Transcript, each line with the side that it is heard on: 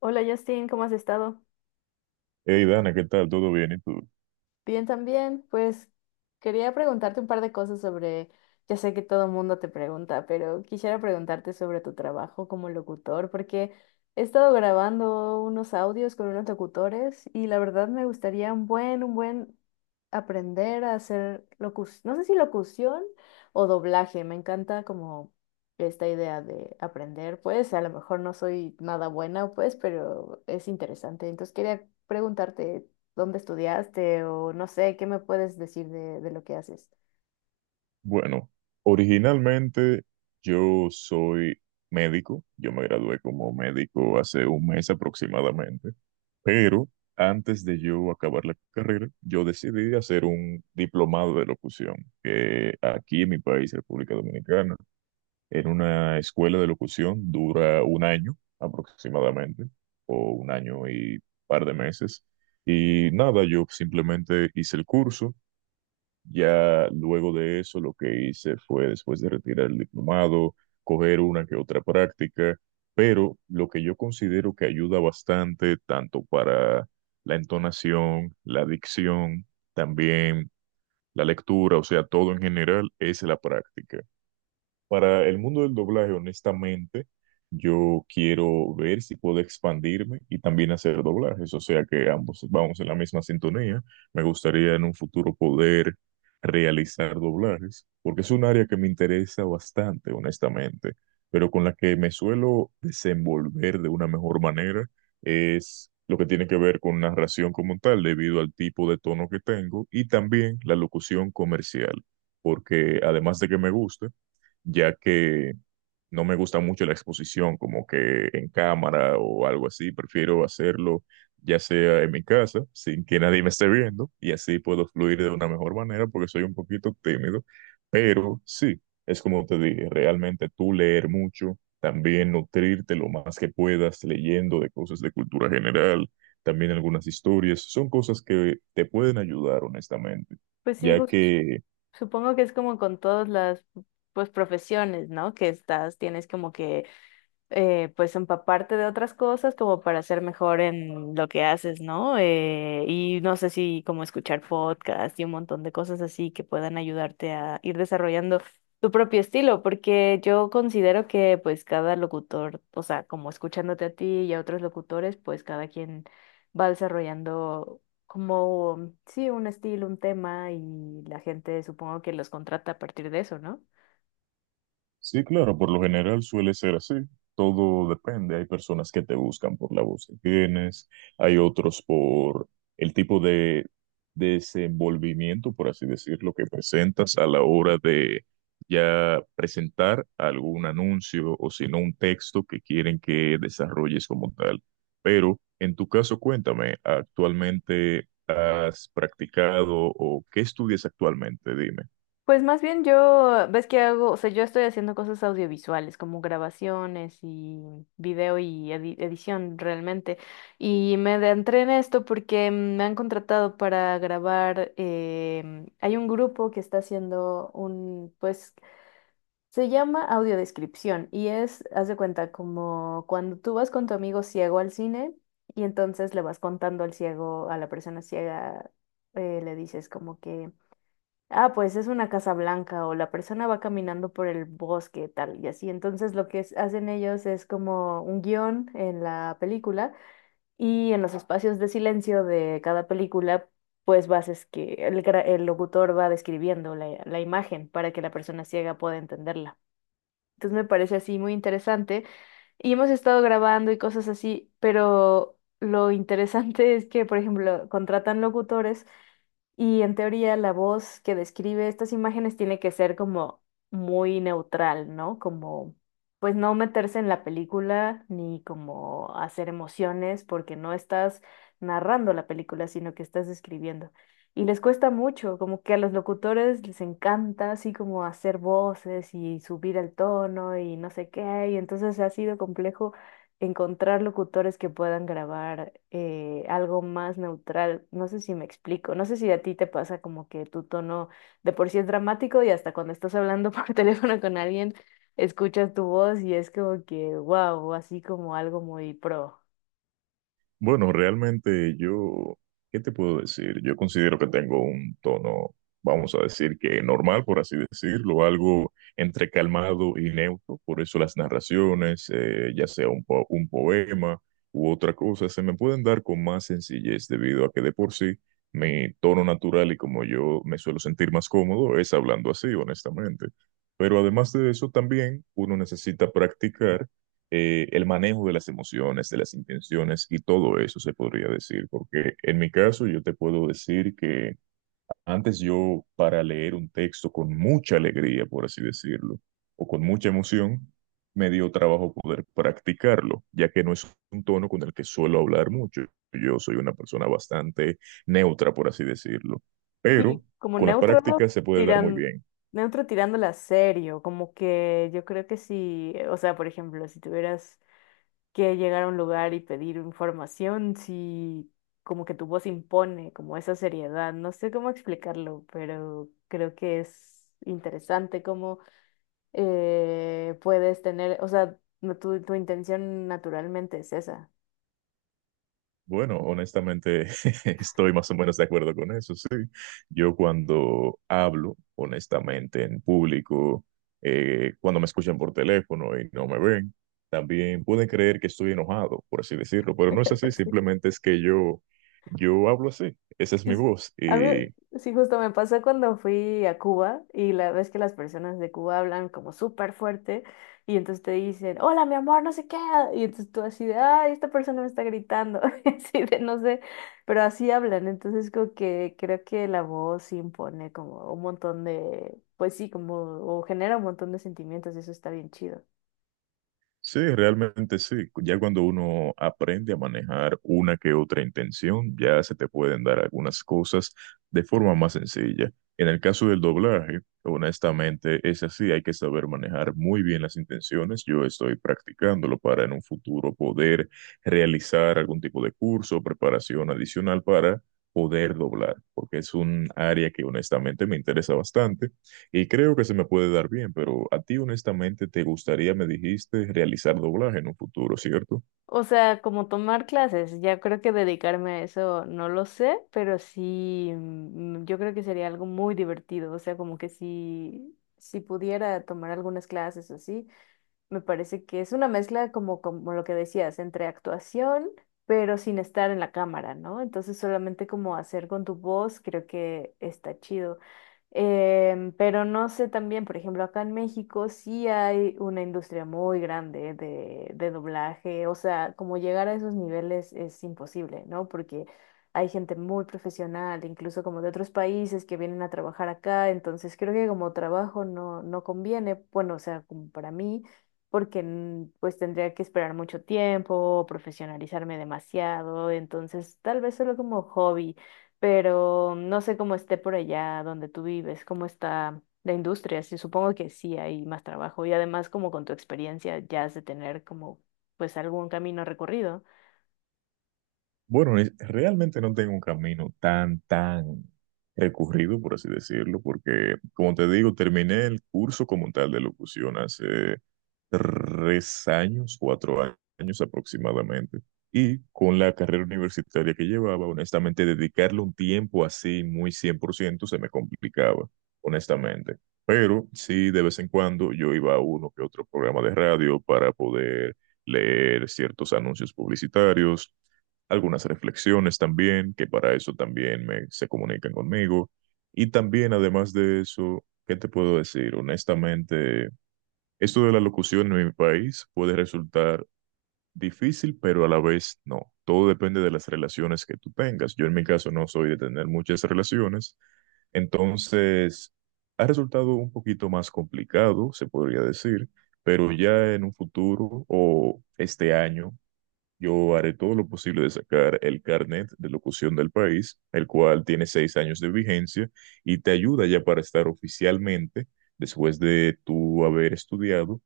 left: Hola Justin, ¿cómo has estado?
right: Hey Dana, ¿qué tal? ¿Todo bien? ¿Y tú?
left: Bien también, pues quería preguntarte un par de cosas sobre, ya sé que todo el mundo te pregunta, pero quisiera preguntarte sobre tu trabajo como locutor, porque he estado grabando unos audios con unos locutores y la verdad me gustaría un buen aprender a hacer locución, no sé si locución o doblaje, me encanta como esta idea de aprender, pues a lo mejor no soy nada buena, pues, pero es interesante. Entonces quería preguntarte, dónde estudiaste o no sé, ¿qué me puedes decir de lo que haces?
right: Bueno, originalmente yo soy médico, yo me gradué como médico hace 1 mes aproximadamente, pero antes de yo acabar la carrera, yo decidí hacer un diplomado de locución, que aquí en mi país, República Dominicana, en una escuela de locución dura 1 año aproximadamente, o 1 año y par de meses. Y nada, yo simplemente hice el curso. Ya luego de eso, lo que hice fue, después de retirar el diplomado, coger una que otra práctica, pero lo que yo considero que ayuda bastante, tanto para la entonación, la dicción, también la lectura, o sea, todo en general, es la práctica. Para el mundo del doblaje, honestamente, yo quiero ver si puedo expandirme y también hacer doblajes, o sea que ambos vamos en la misma sintonía. Me gustaría en un futuro poder realizar doblajes, porque es un área que me interesa bastante, honestamente, pero con la que me suelo desenvolver de una mejor manera es lo que tiene que ver con narración como tal, debido al tipo de tono que tengo y también la locución comercial, porque además de que me gusta, ya que no me gusta mucho la exposición como que en cámara o algo así, prefiero hacerlo ya sea en mi casa, sin que nadie me esté viendo, y así puedo fluir de una mejor manera porque soy un poquito tímido, pero sí, es como te dije, realmente tú leer mucho, también nutrirte lo más que puedas leyendo de cosas de cultura general, también algunas historias, son cosas que te pueden ayudar honestamente,
left: Pues sí,
right: ya que.
left: supongo que es como con todas las pues profesiones, ¿no? Que estás, tienes como que pues empaparte de otras cosas como para ser mejor en lo que haces, ¿no? Y no sé si como escuchar podcasts y un montón de cosas así que puedan ayudarte a ir desarrollando tu propio estilo, porque yo considero que pues cada locutor, o sea, como escuchándote a ti y a otros locutores, pues cada quien va desarrollando como, sí, un estilo, un tema y la gente supongo que los contrata a partir de eso, ¿no?
right: Sí, claro, por lo general suele ser así. Todo depende. Hay personas que te buscan por la voz que tienes, hay otros por el tipo de desenvolvimiento, por así decirlo, que presentas a la hora de ya presentar algún anuncio o si no un texto que quieren que desarrolles como tal. Pero en tu caso, cuéntame, ¿actualmente has practicado o qué estudias actualmente? Dime.
left: Pues más bien yo, ves que hago, o sea, yo estoy haciendo cosas audiovisuales, como grabaciones y video y edición realmente. Y me adentré en esto porque me han contratado para grabar, hay un grupo que está haciendo un, pues, se llama audiodescripción y es, haz de cuenta, como cuando tú vas con tu amigo ciego al cine y entonces le vas contando al ciego, a la persona ciega, le dices como que... Ah, pues es una casa blanca o la persona va caminando por el bosque, tal y así. Entonces lo que hacen ellos es como un guión en la película y en los espacios de silencio de cada película, pues vas es que el, el locutor va describiendo la imagen para que la persona ciega pueda entenderla. Entonces me parece así muy interesante y hemos estado grabando y cosas así, pero lo interesante es que, por ejemplo, contratan locutores y en teoría la voz que describe estas imágenes tiene que ser como muy neutral, ¿no? Como pues no meterse en la película ni como hacer emociones porque no estás narrando la película, sino que estás describiendo. Y les cuesta mucho, como que a los locutores les encanta así como hacer voces y subir el tono y no sé qué, y entonces ha sido complejo encontrar locutores que puedan grabar algo más neutral. No sé si me explico, no sé si a ti te pasa como que tu tono de por sí es dramático y hasta cuando estás hablando por teléfono con alguien, escuchas tu voz y es como que, wow, así como algo muy pro.
right: Bueno, realmente yo, ¿qué te puedo decir? Yo considero que tengo un tono, vamos a decir que normal, por así decirlo, algo entre calmado y neutro. Por eso las narraciones, ya sea un poema u otra cosa, se me pueden dar con más sencillez debido a que de por sí mi tono natural y como yo me suelo sentir más cómodo es hablando así, honestamente. Pero además de eso, también uno necesita practicar el manejo de las emociones, de las intenciones y todo eso se podría decir, porque en mi caso yo te puedo decir que antes yo para leer un texto con mucha alegría, por así decirlo, o con mucha emoción, me dio trabajo poder practicarlo, ya que no es un tono con el que suelo hablar mucho. Yo soy una persona bastante neutra, por así decirlo, pero
left: Sí, como
right: con la
left: neutro
right: práctica se puede dar muy
left: tiran,
right: bien.
left: neutro tirándola serio, como que yo creo que si, o sea, por ejemplo, si tuvieras que llegar a un lugar y pedir información si como que tu voz impone como esa seriedad. No sé cómo explicarlo, pero creo que es interesante cómo puedes tener, o sea, tu, tu intención naturalmente es esa.
right: Bueno, honestamente, estoy más o menos de acuerdo con eso, sí. Yo cuando hablo, honestamente, en público, cuando me escuchan por teléfono y no me ven, también pueden creer que estoy enojado, por así decirlo, pero no es así, simplemente es que yo hablo así, esa es
left: Sí,
right: mi
left: sí.
right: voz.
left: A mí, sí, justo me pasó cuando fui a Cuba y la vez que las personas de Cuba hablan como súper fuerte y entonces te dicen, hola, mi amor, no sé qué. Y entonces tú así de, ay, esta persona me está gritando, así de, no sé, pero así hablan. Entonces como que creo que la voz sí impone como un montón de, pues sí, como, o genera un montón de sentimientos y eso está bien chido.
right: Sí, realmente sí. Ya cuando uno aprende a manejar una que otra intención, ya se te pueden dar algunas cosas de forma más sencilla. En el caso del doblaje, honestamente es así, hay que saber manejar muy bien las intenciones. Yo estoy practicándolo para en un futuro poder realizar algún tipo de curso o preparación adicional para poder doblar, porque es un área que honestamente me interesa bastante y creo que se me puede dar bien, pero a ti honestamente te gustaría, me dijiste, realizar doblaje en un futuro, ¿cierto?
left: O sea, como tomar clases, ya creo que dedicarme a eso no lo sé, pero sí, yo creo que sería algo muy divertido, o sea, como que si, si pudiera tomar algunas clases o así, me parece que es una mezcla como, como lo que decías, entre actuación, pero sin estar en la cámara, ¿no? Entonces solamente como hacer con tu voz, creo que está chido. Pero no sé también, por ejemplo, acá en México sí hay una industria muy grande de doblaje, o sea, como llegar a esos niveles es imposible, ¿no? Porque hay gente muy profesional, incluso como de otros países que vienen a trabajar acá, entonces creo que como trabajo no, no conviene, bueno, o sea, como para mí porque pues tendría que esperar mucho tiempo, profesionalizarme demasiado, entonces tal vez solo como hobby, pero no sé cómo esté por allá donde tú vives, cómo está la industria, sí, supongo que sí hay más trabajo y además como con tu experiencia ya has de tener como pues algún camino recorrido.
right: Bueno, realmente no tengo un camino tan recurrido, por así decirlo, porque, como te digo, terminé el curso como tal de locución hace 3 años, 4 años aproximadamente. Y con la carrera universitaria que llevaba, honestamente, dedicarle un tiempo así muy 100% se me complicaba, honestamente. Pero sí, de vez en cuando yo iba a uno que otro programa de radio para poder leer ciertos anuncios publicitarios, algunas reflexiones también, que para eso también se comunican conmigo. Y también, además de eso, ¿qué te puedo decir? Honestamente… Esto de la locución en mi país puede resultar difícil, pero a la vez no. Todo depende de las relaciones que tú tengas. Yo en mi caso no soy de tener muchas relaciones, entonces ha resultado un poquito más complicado, se podría decir, pero ya en un futuro o este año yo haré todo lo posible de sacar el carnet de locución del país, el cual tiene 6 años de vigencia y te ayuda ya para estar oficialmente después de tú haber estudiado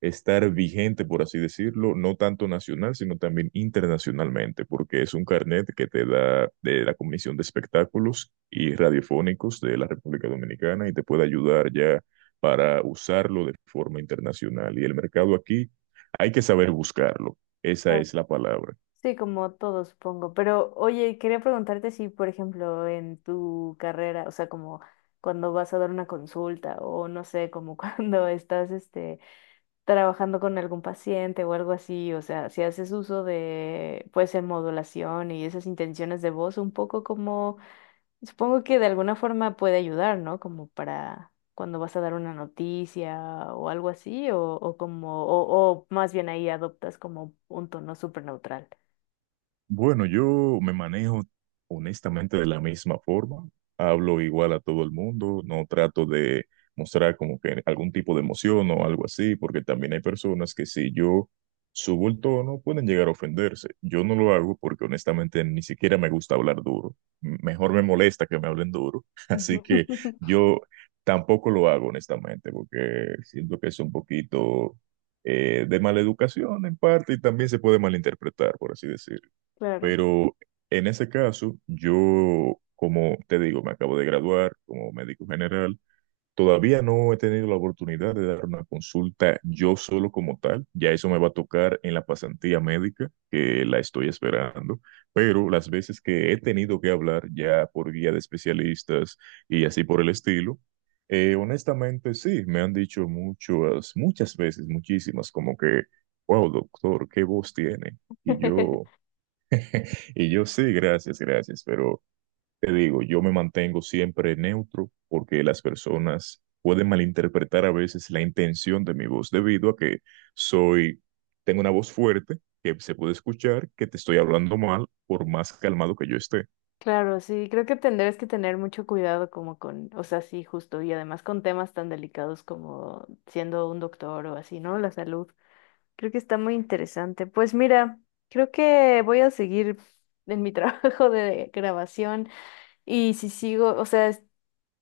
right: estar vigente, por así decirlo, no tanto nacional, sino también internacionalmente, porque es un carnet que te da de la Comisión de Espectáculos y Radiofónicos de la República Dominicana y te puede ayudar ya para usarlo de forma internacional. Y el mercado aquí hay que saber buscarlo. Esa
left: Claro.
right: es la palabra.
left: Sí, como todos supongo, pero oye, quería preguntarte si, por ejemplo, en tu carrera, o sea, como cuando vas a dar una consulta o no sé, como cuando estás, este, trabajando con algún paciente o algo así, o sea, si haces uso de, puede ser modulación y esas intenciones de voz, un poco como, supongo que de alguna forma puede ayudar, ¿no? Como para cuando vas a dar una noticia o algo así, o como, o más bien ahí adoptas como un tono súper neutral.
right: Bueno, yo me manejo honestamente de la misma forma. Hablo igual a todo el mundo, no trato de mostrar como que algún tipo de emoción o algo así, porque también hay personas que si yo subo el tono pueden llegar a ofenderse. Yo no lo hago porque honestamente ni siquiera me gusta hablar duro. Mejor me molesta que me hablen duro, así
left: Ujú.
right: que yo tampoco lo hago honestamente, porque siento que es un poquito de mala educación en parte y también se puede malinterpretar, por así decirlo.
left: Claro.
right: Pero en ese caso, yo, como te digo, me acabo de graduar como médico general. Todavía no he tenido la oportunidad de dar una consulta yo solo como tal. Ya eso me va a tocar en la pasantía médica, que la estoy esperando. Pero las veces que he tenido que hablar ya por guía de especialistas y así por el estilo, honestamente sí, me han dicho muchas, muchas veces, muchísimas, como que, wow, doctor, qué voz tiene. Y yo… Y yo sí, gracias, gracias, pero te digo, yo me mantengo siempre neutro porque las personas pueden malinterpretar a veces la intención de mi voz debido a que soy, tengo una voz fuerte que se puede escuchar que te estoy hablando mal por más calmado que yo esté.
left: Claro, sí, creo que tendrás que tener mucho cuidado como con, o sea, sí, justo, y además con temas tan delicados como siendo un doctor o así, ¿no? La salud. Creo que está muy interesante. Pues mira, creo que voy a seguir en mi trabajo de grabación y si sigo, o sea,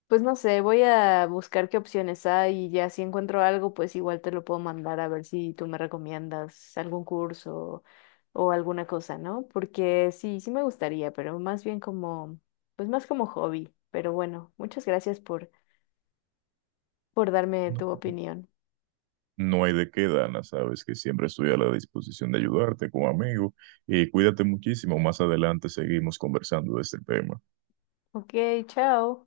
left: pues no sé, voy a buscar qué opciones hay y ya si encuentro algo, pues igual te lo puedo mandar a ver si tú me recomiendas algún curso o alguna cosa, ¿no? Porque sí, sí me gustaría, pero más bien como, pues más como hobby. Pero bueno, muchas gracias por darme
right: No,
left: tu opinión.
right: no hay de qué, Dana, sabes que siempre estoy a la disposición de ayudarte como amigo y cuídate muchísimo. Más adelante seguimos conversando de este tema.
left: Ok, chao.